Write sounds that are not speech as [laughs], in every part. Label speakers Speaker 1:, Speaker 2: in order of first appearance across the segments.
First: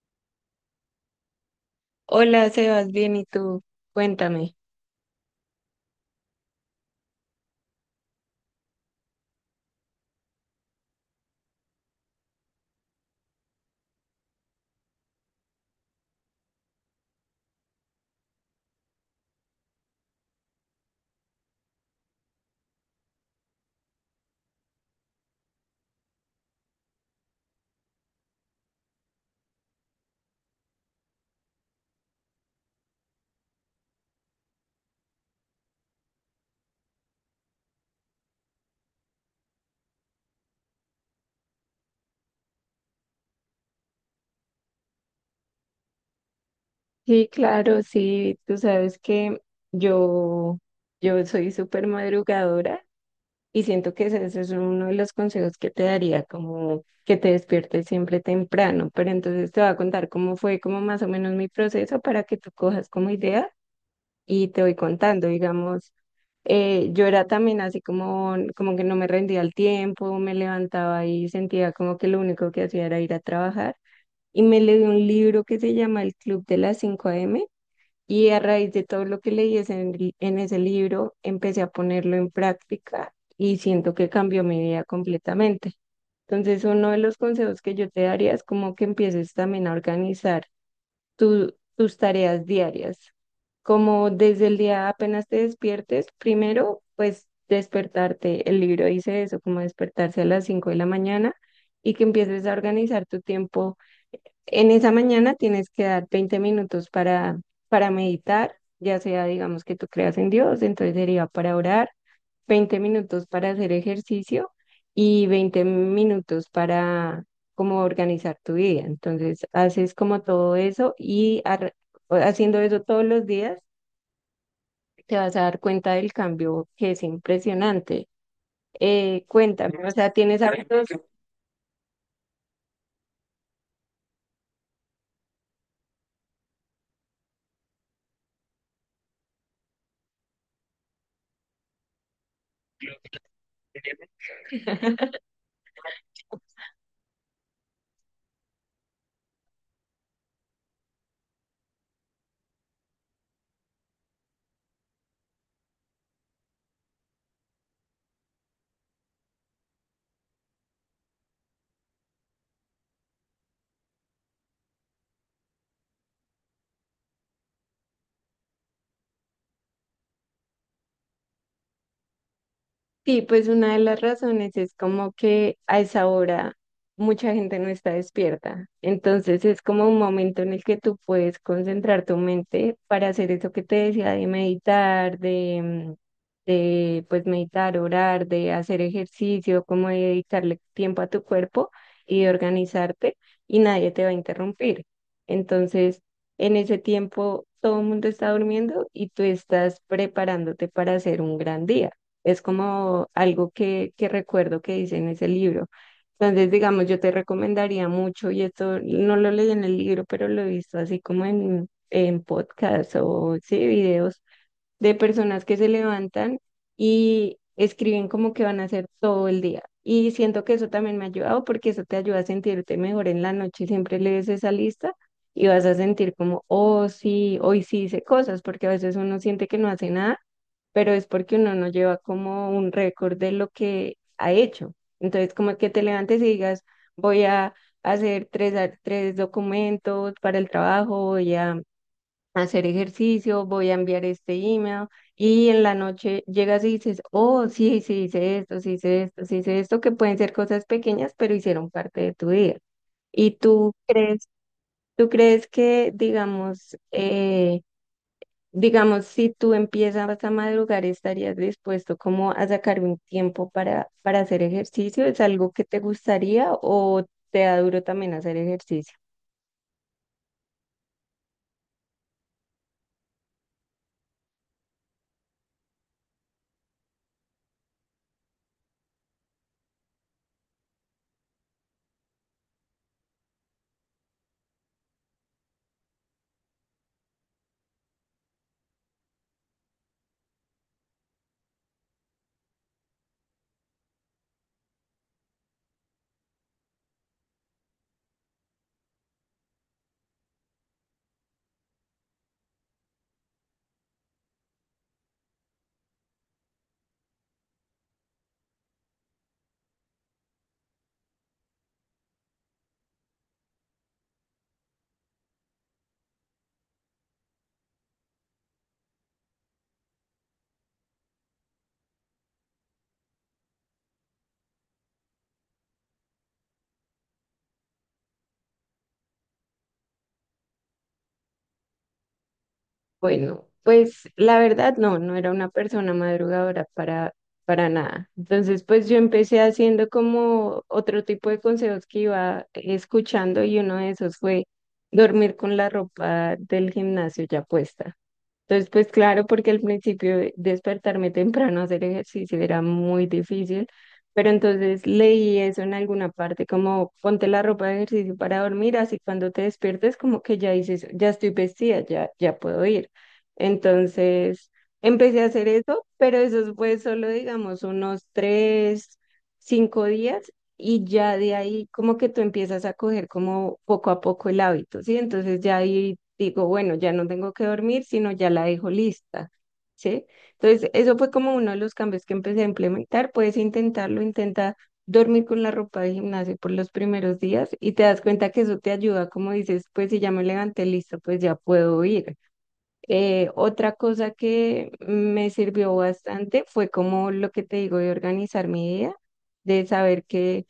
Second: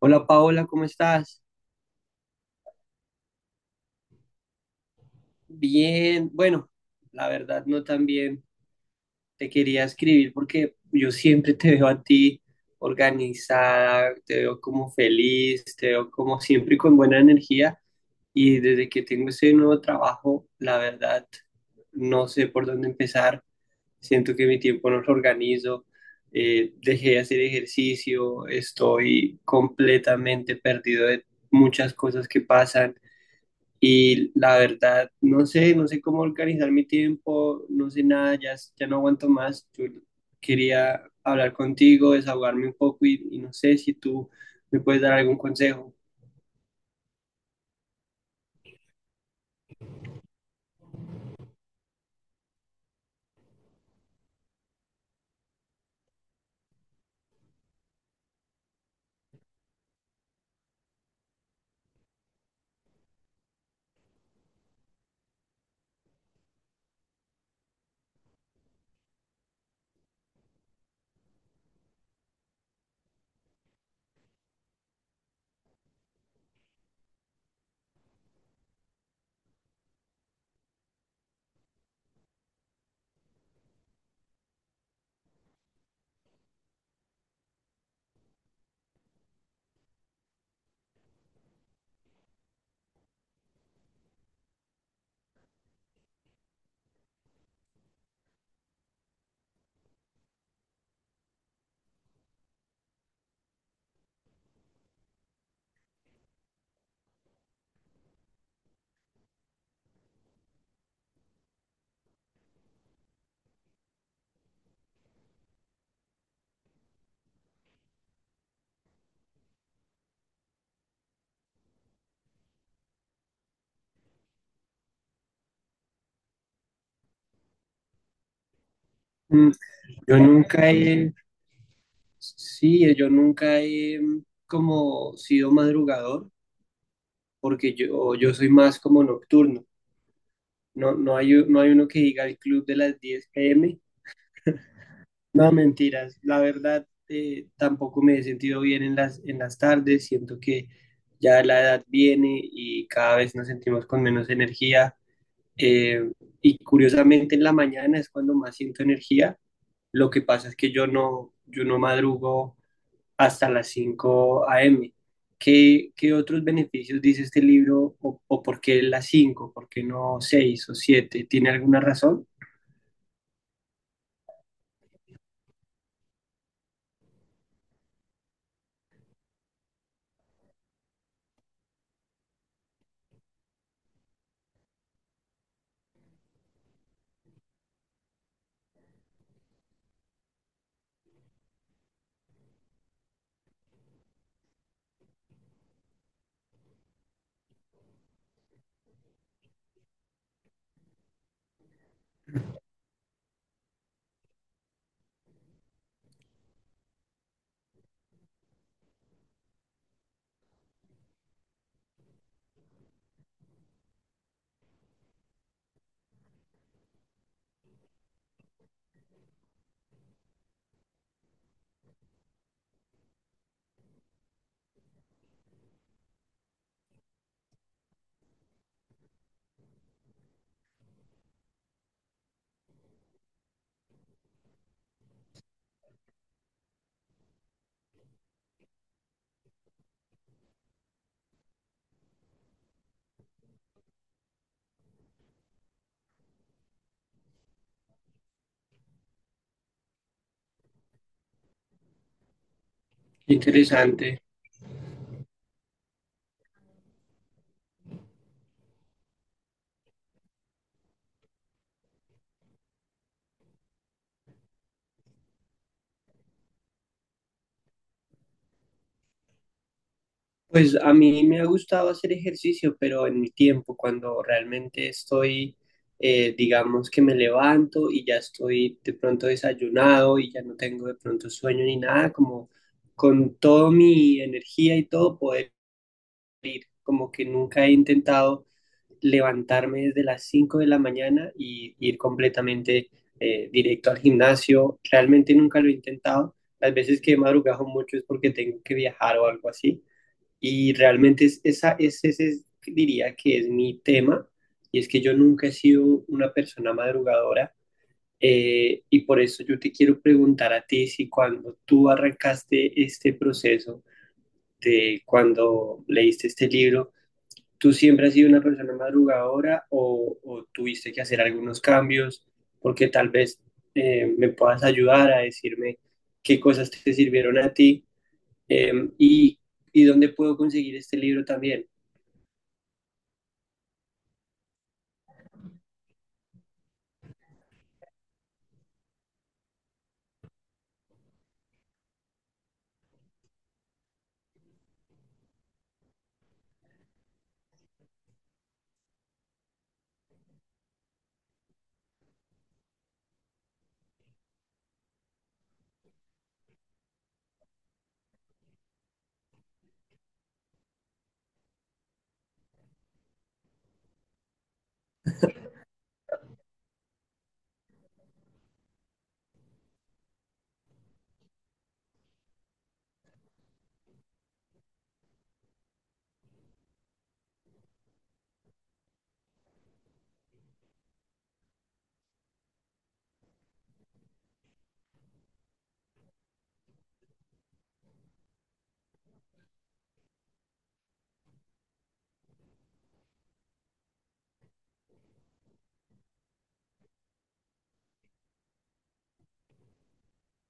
Speaker 1: Hola Paola, ¿cómo estás?
Speaker 2: Hola, Sebas, bien, ¿y tú? Cuéntame.
Speaker 1: Bien, bueno, la verdad no tan bien. Te quería escribir porque yo siempre te veo a ti organizada, te veo como feliz, te veo como siempre con buena energía y desde que tengo ese nuevo trabajo, la verdad no sé por dónde empezar. Siento que mi tiempo no lo organizo, dejé de hacer ejercicio, estoy completamente perdido de muchas cosas que pasan. Y la verdad, no sé, no sé cómo organizar mi tiempo, no sé nada, ya, ya no aguanto más. Yo quería hablar contigo, desahogarme un poco y no sé si tú me puedes dar algún consejo.
Speaker 2: Sí, claro, sí, tú sabes que yo, yo soy súper madrugadora y siento que ese es uno de los consejos que te daría, como que te despiertes siempre temprano, pero entonces te voy a contar cómo fue como más o menos mi proceso para que tú cojas como idea y te voy contando, digamos, yo era también así como, como que no me rendía el tiempo, me levantaba y sentía como que lo único que hacía era ir a trabajar. Y me leí un libro que se llama El Club de las 5 m y a raíz de todo lo que leí en ese libro empecé a ponerlo en práctica y siento que cambió mi vida completamente. Entonces, uno de los consejos que yo te daría es como que empieces también a organizar tus tareas diarias. Como desde el día apenas te despiertes, primero, pues despertarte, el libro dice eso, como despertarse a las 5 de la mañana y que empieces a organizar tu tiempo en esa mañana tienes que dar 20 minutos para meditar, ya sea, digamos, que tú creas en Dios, entonces sería para orar, 20 minutos para hacer ejercicio y 20 minutos para como organizar tu vida. Entonces, haces como todo eso haciendo eso todos los días, te vas a dar cuenta del cambio que es impresionante.
Speaker 1: Mm,
Speaker 2: Cuéntame, o sea,
Speaker 1: yo
Speaker 2: ¿tienes
Speaker 1: nunca
Speaker 2: hábitos?
Speaker 1: he, sí, yo nunca he como sido madrugador, porque yo soy más como nocturno. No hay uno que diga el club de las 10 p.m. No, mentiras. La verdad, tampoco me he sentido bien en las tardes. Siento que ya la edad viene y cada vez nos sentimos con menos energía. Eh, y curiosamente en la mañana es cuando más siento energía. Lo que pasa es que yo no madrugo hasta las 5 a.m. ¿Qué, qué otros beneficios dice este libro o por qué las 5? ¿Por qué no 6 o 7? ¿Tiene alguna razón?
Speaker 2: Sí, pues una de las razones es como que a esa hora mucha gente no está despierta. Entonces es como un momento en el que tú puedes concentrar tu mente para hacer eso que te decía de meditar, de, de pues meditar, orar, de hacer ejercicio, como de dedicarle tiempo a tu cuerpo y de organizarte y nadie te va a interrumpir. Entonces, en ese tiempo todo el mundo está durmiendo y tú estás preparándote para hacer un gran día. Es como algo que recuerdo que dice en ese libro. Entonces, digamos, yo te recomendaría mucho, y esto no lo leí en el libro, pero lo he visto así como en podcasts o sí, videos de personas que se levantan y escriben como que van a hacer todo el día. Y siento que eso también me ha ayudado porque eso te ayuda a sentirte mejor en la noche. Siempre lees esa lista y vas a sentir como, oh, sí, hoy sí hice cosas, porque a veces uno siente que no hace nada pero es porque uno no lleva como un récord de lo que ha hecho. Entonces, como que te levantes y digas, voy a tres documentos para el trabajo, voy a hacer ejercicio, voy a enviar este email y en la noche llegas y dices, oh, sí, sí hice esto, sí hice esto, sí hice esto, que pueden ser cosas pequeñas, pero hicieron parte de tu día. Y tú
Speaker 1: Interesante.
Speaker 2: crees, Tú crees que, digamos, digamos, si tú empiezas a madrugar, ¿estarías dispuesto como a sacar un tiempo para hacer ejercicio? ¿Es algo que te gustaría o te da duro también hacer ejercicio?
Speaker 1: Pues a mí me ha gustado hacer ejercicio, pero en mi tiempo, cuando realmente estoy, digamos que me levanto y ya estoy de pronto desayunado y ya no tengo de pronto sueño ni nada, como con toda mi energía y todo poder ir, como que nunca he intentado levantarme desde las 5 de la mañana y ir completamente directo al gimnasio, realmente nunca lo he intentado, las veces que he madrugado mucho es porque tengo que viajar o algo así y realmente es, esa, es, ese es- diría que es mi tema, y es que yo nunca he sido una persona madrugadora, y por eso yo te quiero preguntar a ti si cuando tú arrancaste este proceso de cuando leíste este libro, ¿tú siempre has sido una persona madrugadora o tuviste que hacer algunos cambios? Porque tal vez me puedas ayudar a decirme qué cosas te sirvieron a ti, eh, y, y dónde puedo conseguir este libro también.
Speaker 2: Bueno, pues la verdad no era una persona madrugadora para nada. Entonces, pues yo empecé haciendo como otro tipo de consejos que iba escuchando y uno de esos fue dormir con la ropa del gimnasio ya puesta. Entonces, pues claro, porque al principio despertarme temprano a hacer ejercicio era muy difícil, pero entonces leí eso en alguna parte, como ponte la ropa de ejercicio para dormir, así cuando te despiertes como que ya dices, ya estoy vestida, ya puedo ir. Entonces, empecé a hacer eso, pero eso fue solo, digamos, cinco días y ya de ahí como que tú empiezas a coger como poco a poco el hábito, ¿sí? Entonces ya ahí digo, bueno, ya no tengo que dormir, sino ya la dejo lista, ¿sí? Entonces, eso fue como uno de los cambios que empecé a implementar. Puedes intentarlo, intenta dormir con la ropa de gimnasio por los primeros días y te das cuenta que eso te ayuda, como dices, pues si ya me levanté lista, pues ya puedo ir. Otra cosa que me sirvió bastante fue como lo que te digo de organizar mi día, de saber que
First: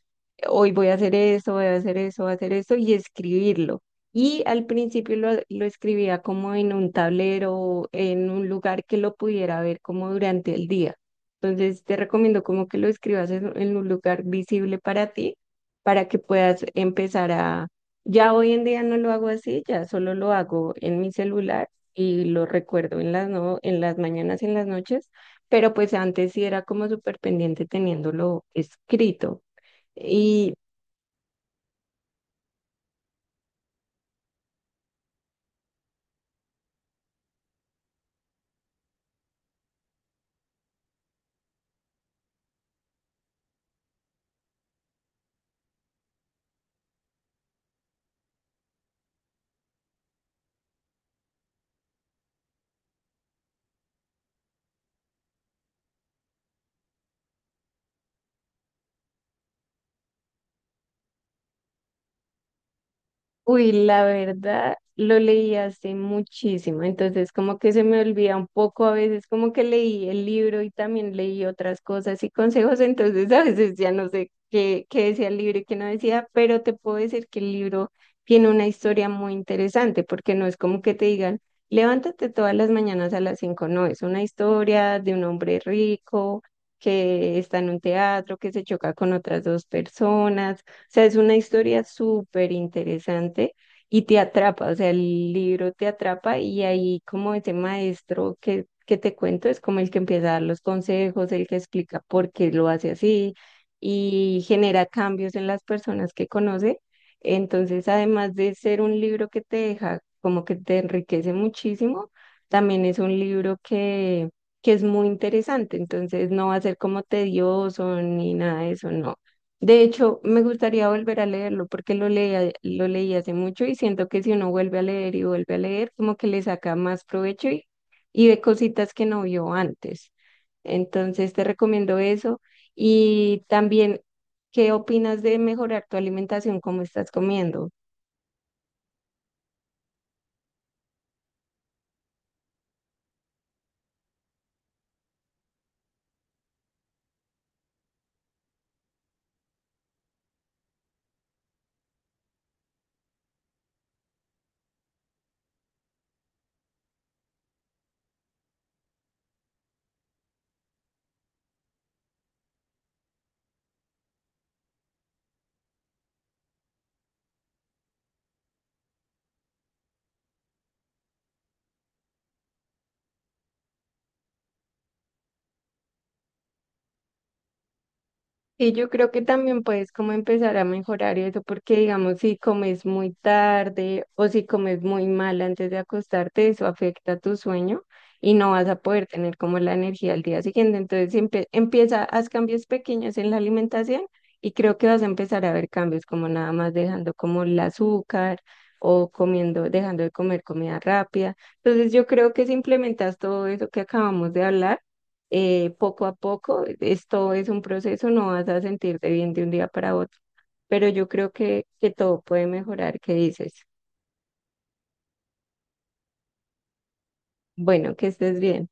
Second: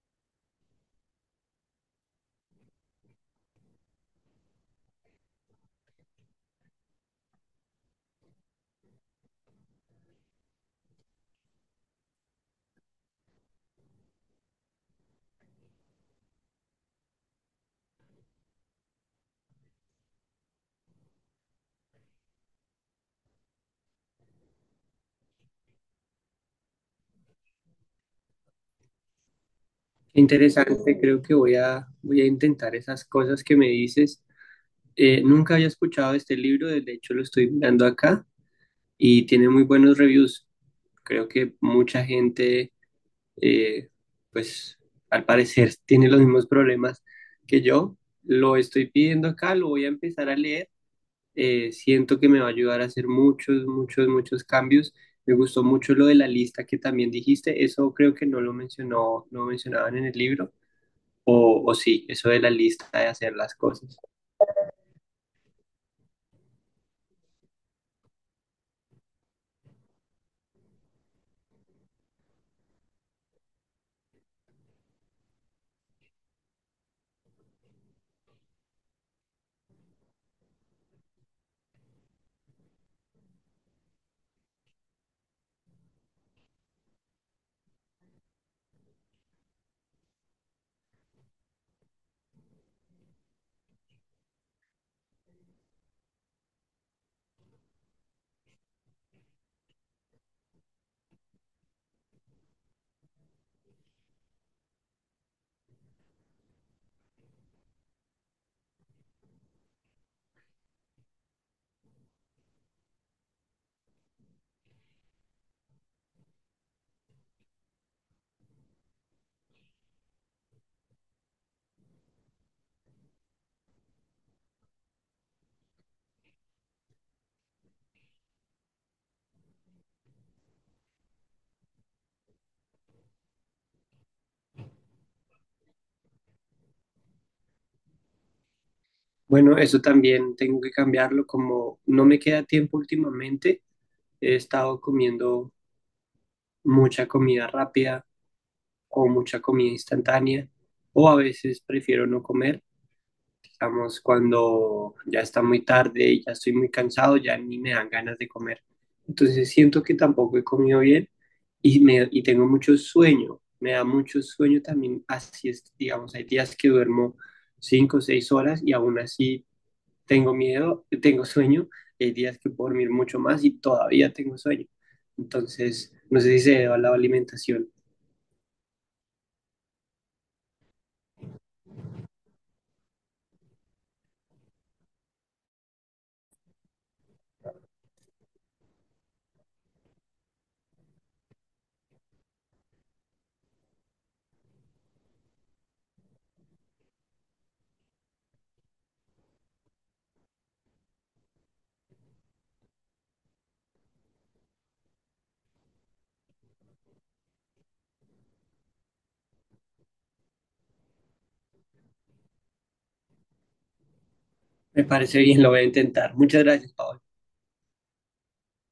Speaker 2: hoy voy a hacer esto, voy a hacer eso, voy a hacer esto y escribirlo. Y al principio lo escribía como en un tablero, en un lugar que lo pudiera ver como durante el día. Entonces te recomiendo como que lo escribas en un lugar visible para ti, para que puedas empezar a... Ya hoy en día no lo hago así, ya solo lo hago en mi celular y lo recuerdo en las, no, en las mañanas y en las noches, pero pues antes sí era como súper pendiente teniéndolo escrito.
Speaker 1: Qué interesante, creo que voy a intentar esas cosas que me dices. Nunca había escuchado este libro, de hecho lo estoy mirando acá y tiene muy buenos reviews. Creo que mucha gente, eh, pues al parecer, [laughs] tiene los mismos problemas que yo. Lo estoy pidiendo acá, lo voy a empezar a leer. Siento que me va a ayudar a hacer muchos cambios. Me gustó mucho lo de la lista que también dijiste. Eso creo que no mencionaban en el libro o sí, eso de la lista de hacer las
Speaker 2: Uy,
Speaker 1: cosas.
Speaker 2: la verdad, lo leí hace muchísimo, entonces como que se me olvida un poco a veces, como que leí el libro y también leí otras cosas y consejos, entonces [laughs] a veces ya no sé qué decía el libro y qué no decía, pero te puedo decir que el libro tiene una historia muy interesante, porque no es como que te digan, levántate todas las mañanas a las cinco, no, es una historia de un hombre rico que está en un teatro, que se choca con otras dos personas sea, es una historia súper interesante y te atrapa, o sea, el libro te atrapa y ahí como ese maestro que te cuento es como el que empieza a dar los consejos, el que explica por qué lo hace así y genera cambios en las personas que conoce. Entonces, además de ser un libro que te deja, como que te enriquece muchísimo, también es un libro que es muy interesante, entonces no va a ser como tedioso ni nada de eso, no. De hecho, me gustaría volver a leerlo porque lo leí hace mucho y siento que si uno vuelve a leer y vuelve a leer, como que le saca más provecho y ve cositas que no vio antes. Entonces, te recomiendo eso. Y también, ¿qué opinas de mejorar tu alimentación? ¿Cómo estás comiendo?
Speaker 1: Bueno, eso también tengo que cambiarlo, como no me queda tiempo últimamente, he estado comiendo mucha comida rápida o mucha comida instantánea, o a veces prefiero no comer. Digamos, cuando ya está muy tarde y ya estoy muy cansado, ya ni me dan ganas de comer. Entonces siento que tampoco he comido bien y tengo mucho sueño. Me da mucho sueño también, así es, digamos, hay días que duermo cinco o seis horas y aún así tengo miedo, tengo sueño, hay días que puedo dormir mucho más y todavía tengo sueño. Entonces, no sé si se debe a la alimentación.
Speaker 2: Y yo creo que también puedes como empezar a mejorar eso, porque digamos, si comes muy tarde o si comes muy mal antes de acostarte, eso afecta tu sueño y no vas a poder tener como la energía al día siguiente. Entonces, empieza, haz cambios pequeños en la alimentación y creo que vas a empezar a ver cambios como nada más dejando como el azúcar o comiendo, dejando de comer comida rápida. Entonces, yo creo que si implementas todo eso que acabamos de hablar, poco a poco, esto es un proceso, no vas a sentirte bien de un día para otro, pero yo creo que todo puede mejorar, ¿qué dices?
Speaker 1: Me parece bien, lo voy a intentar. Muchas gracias, Pablo.
Speaker 2: Bueno, que estés bien.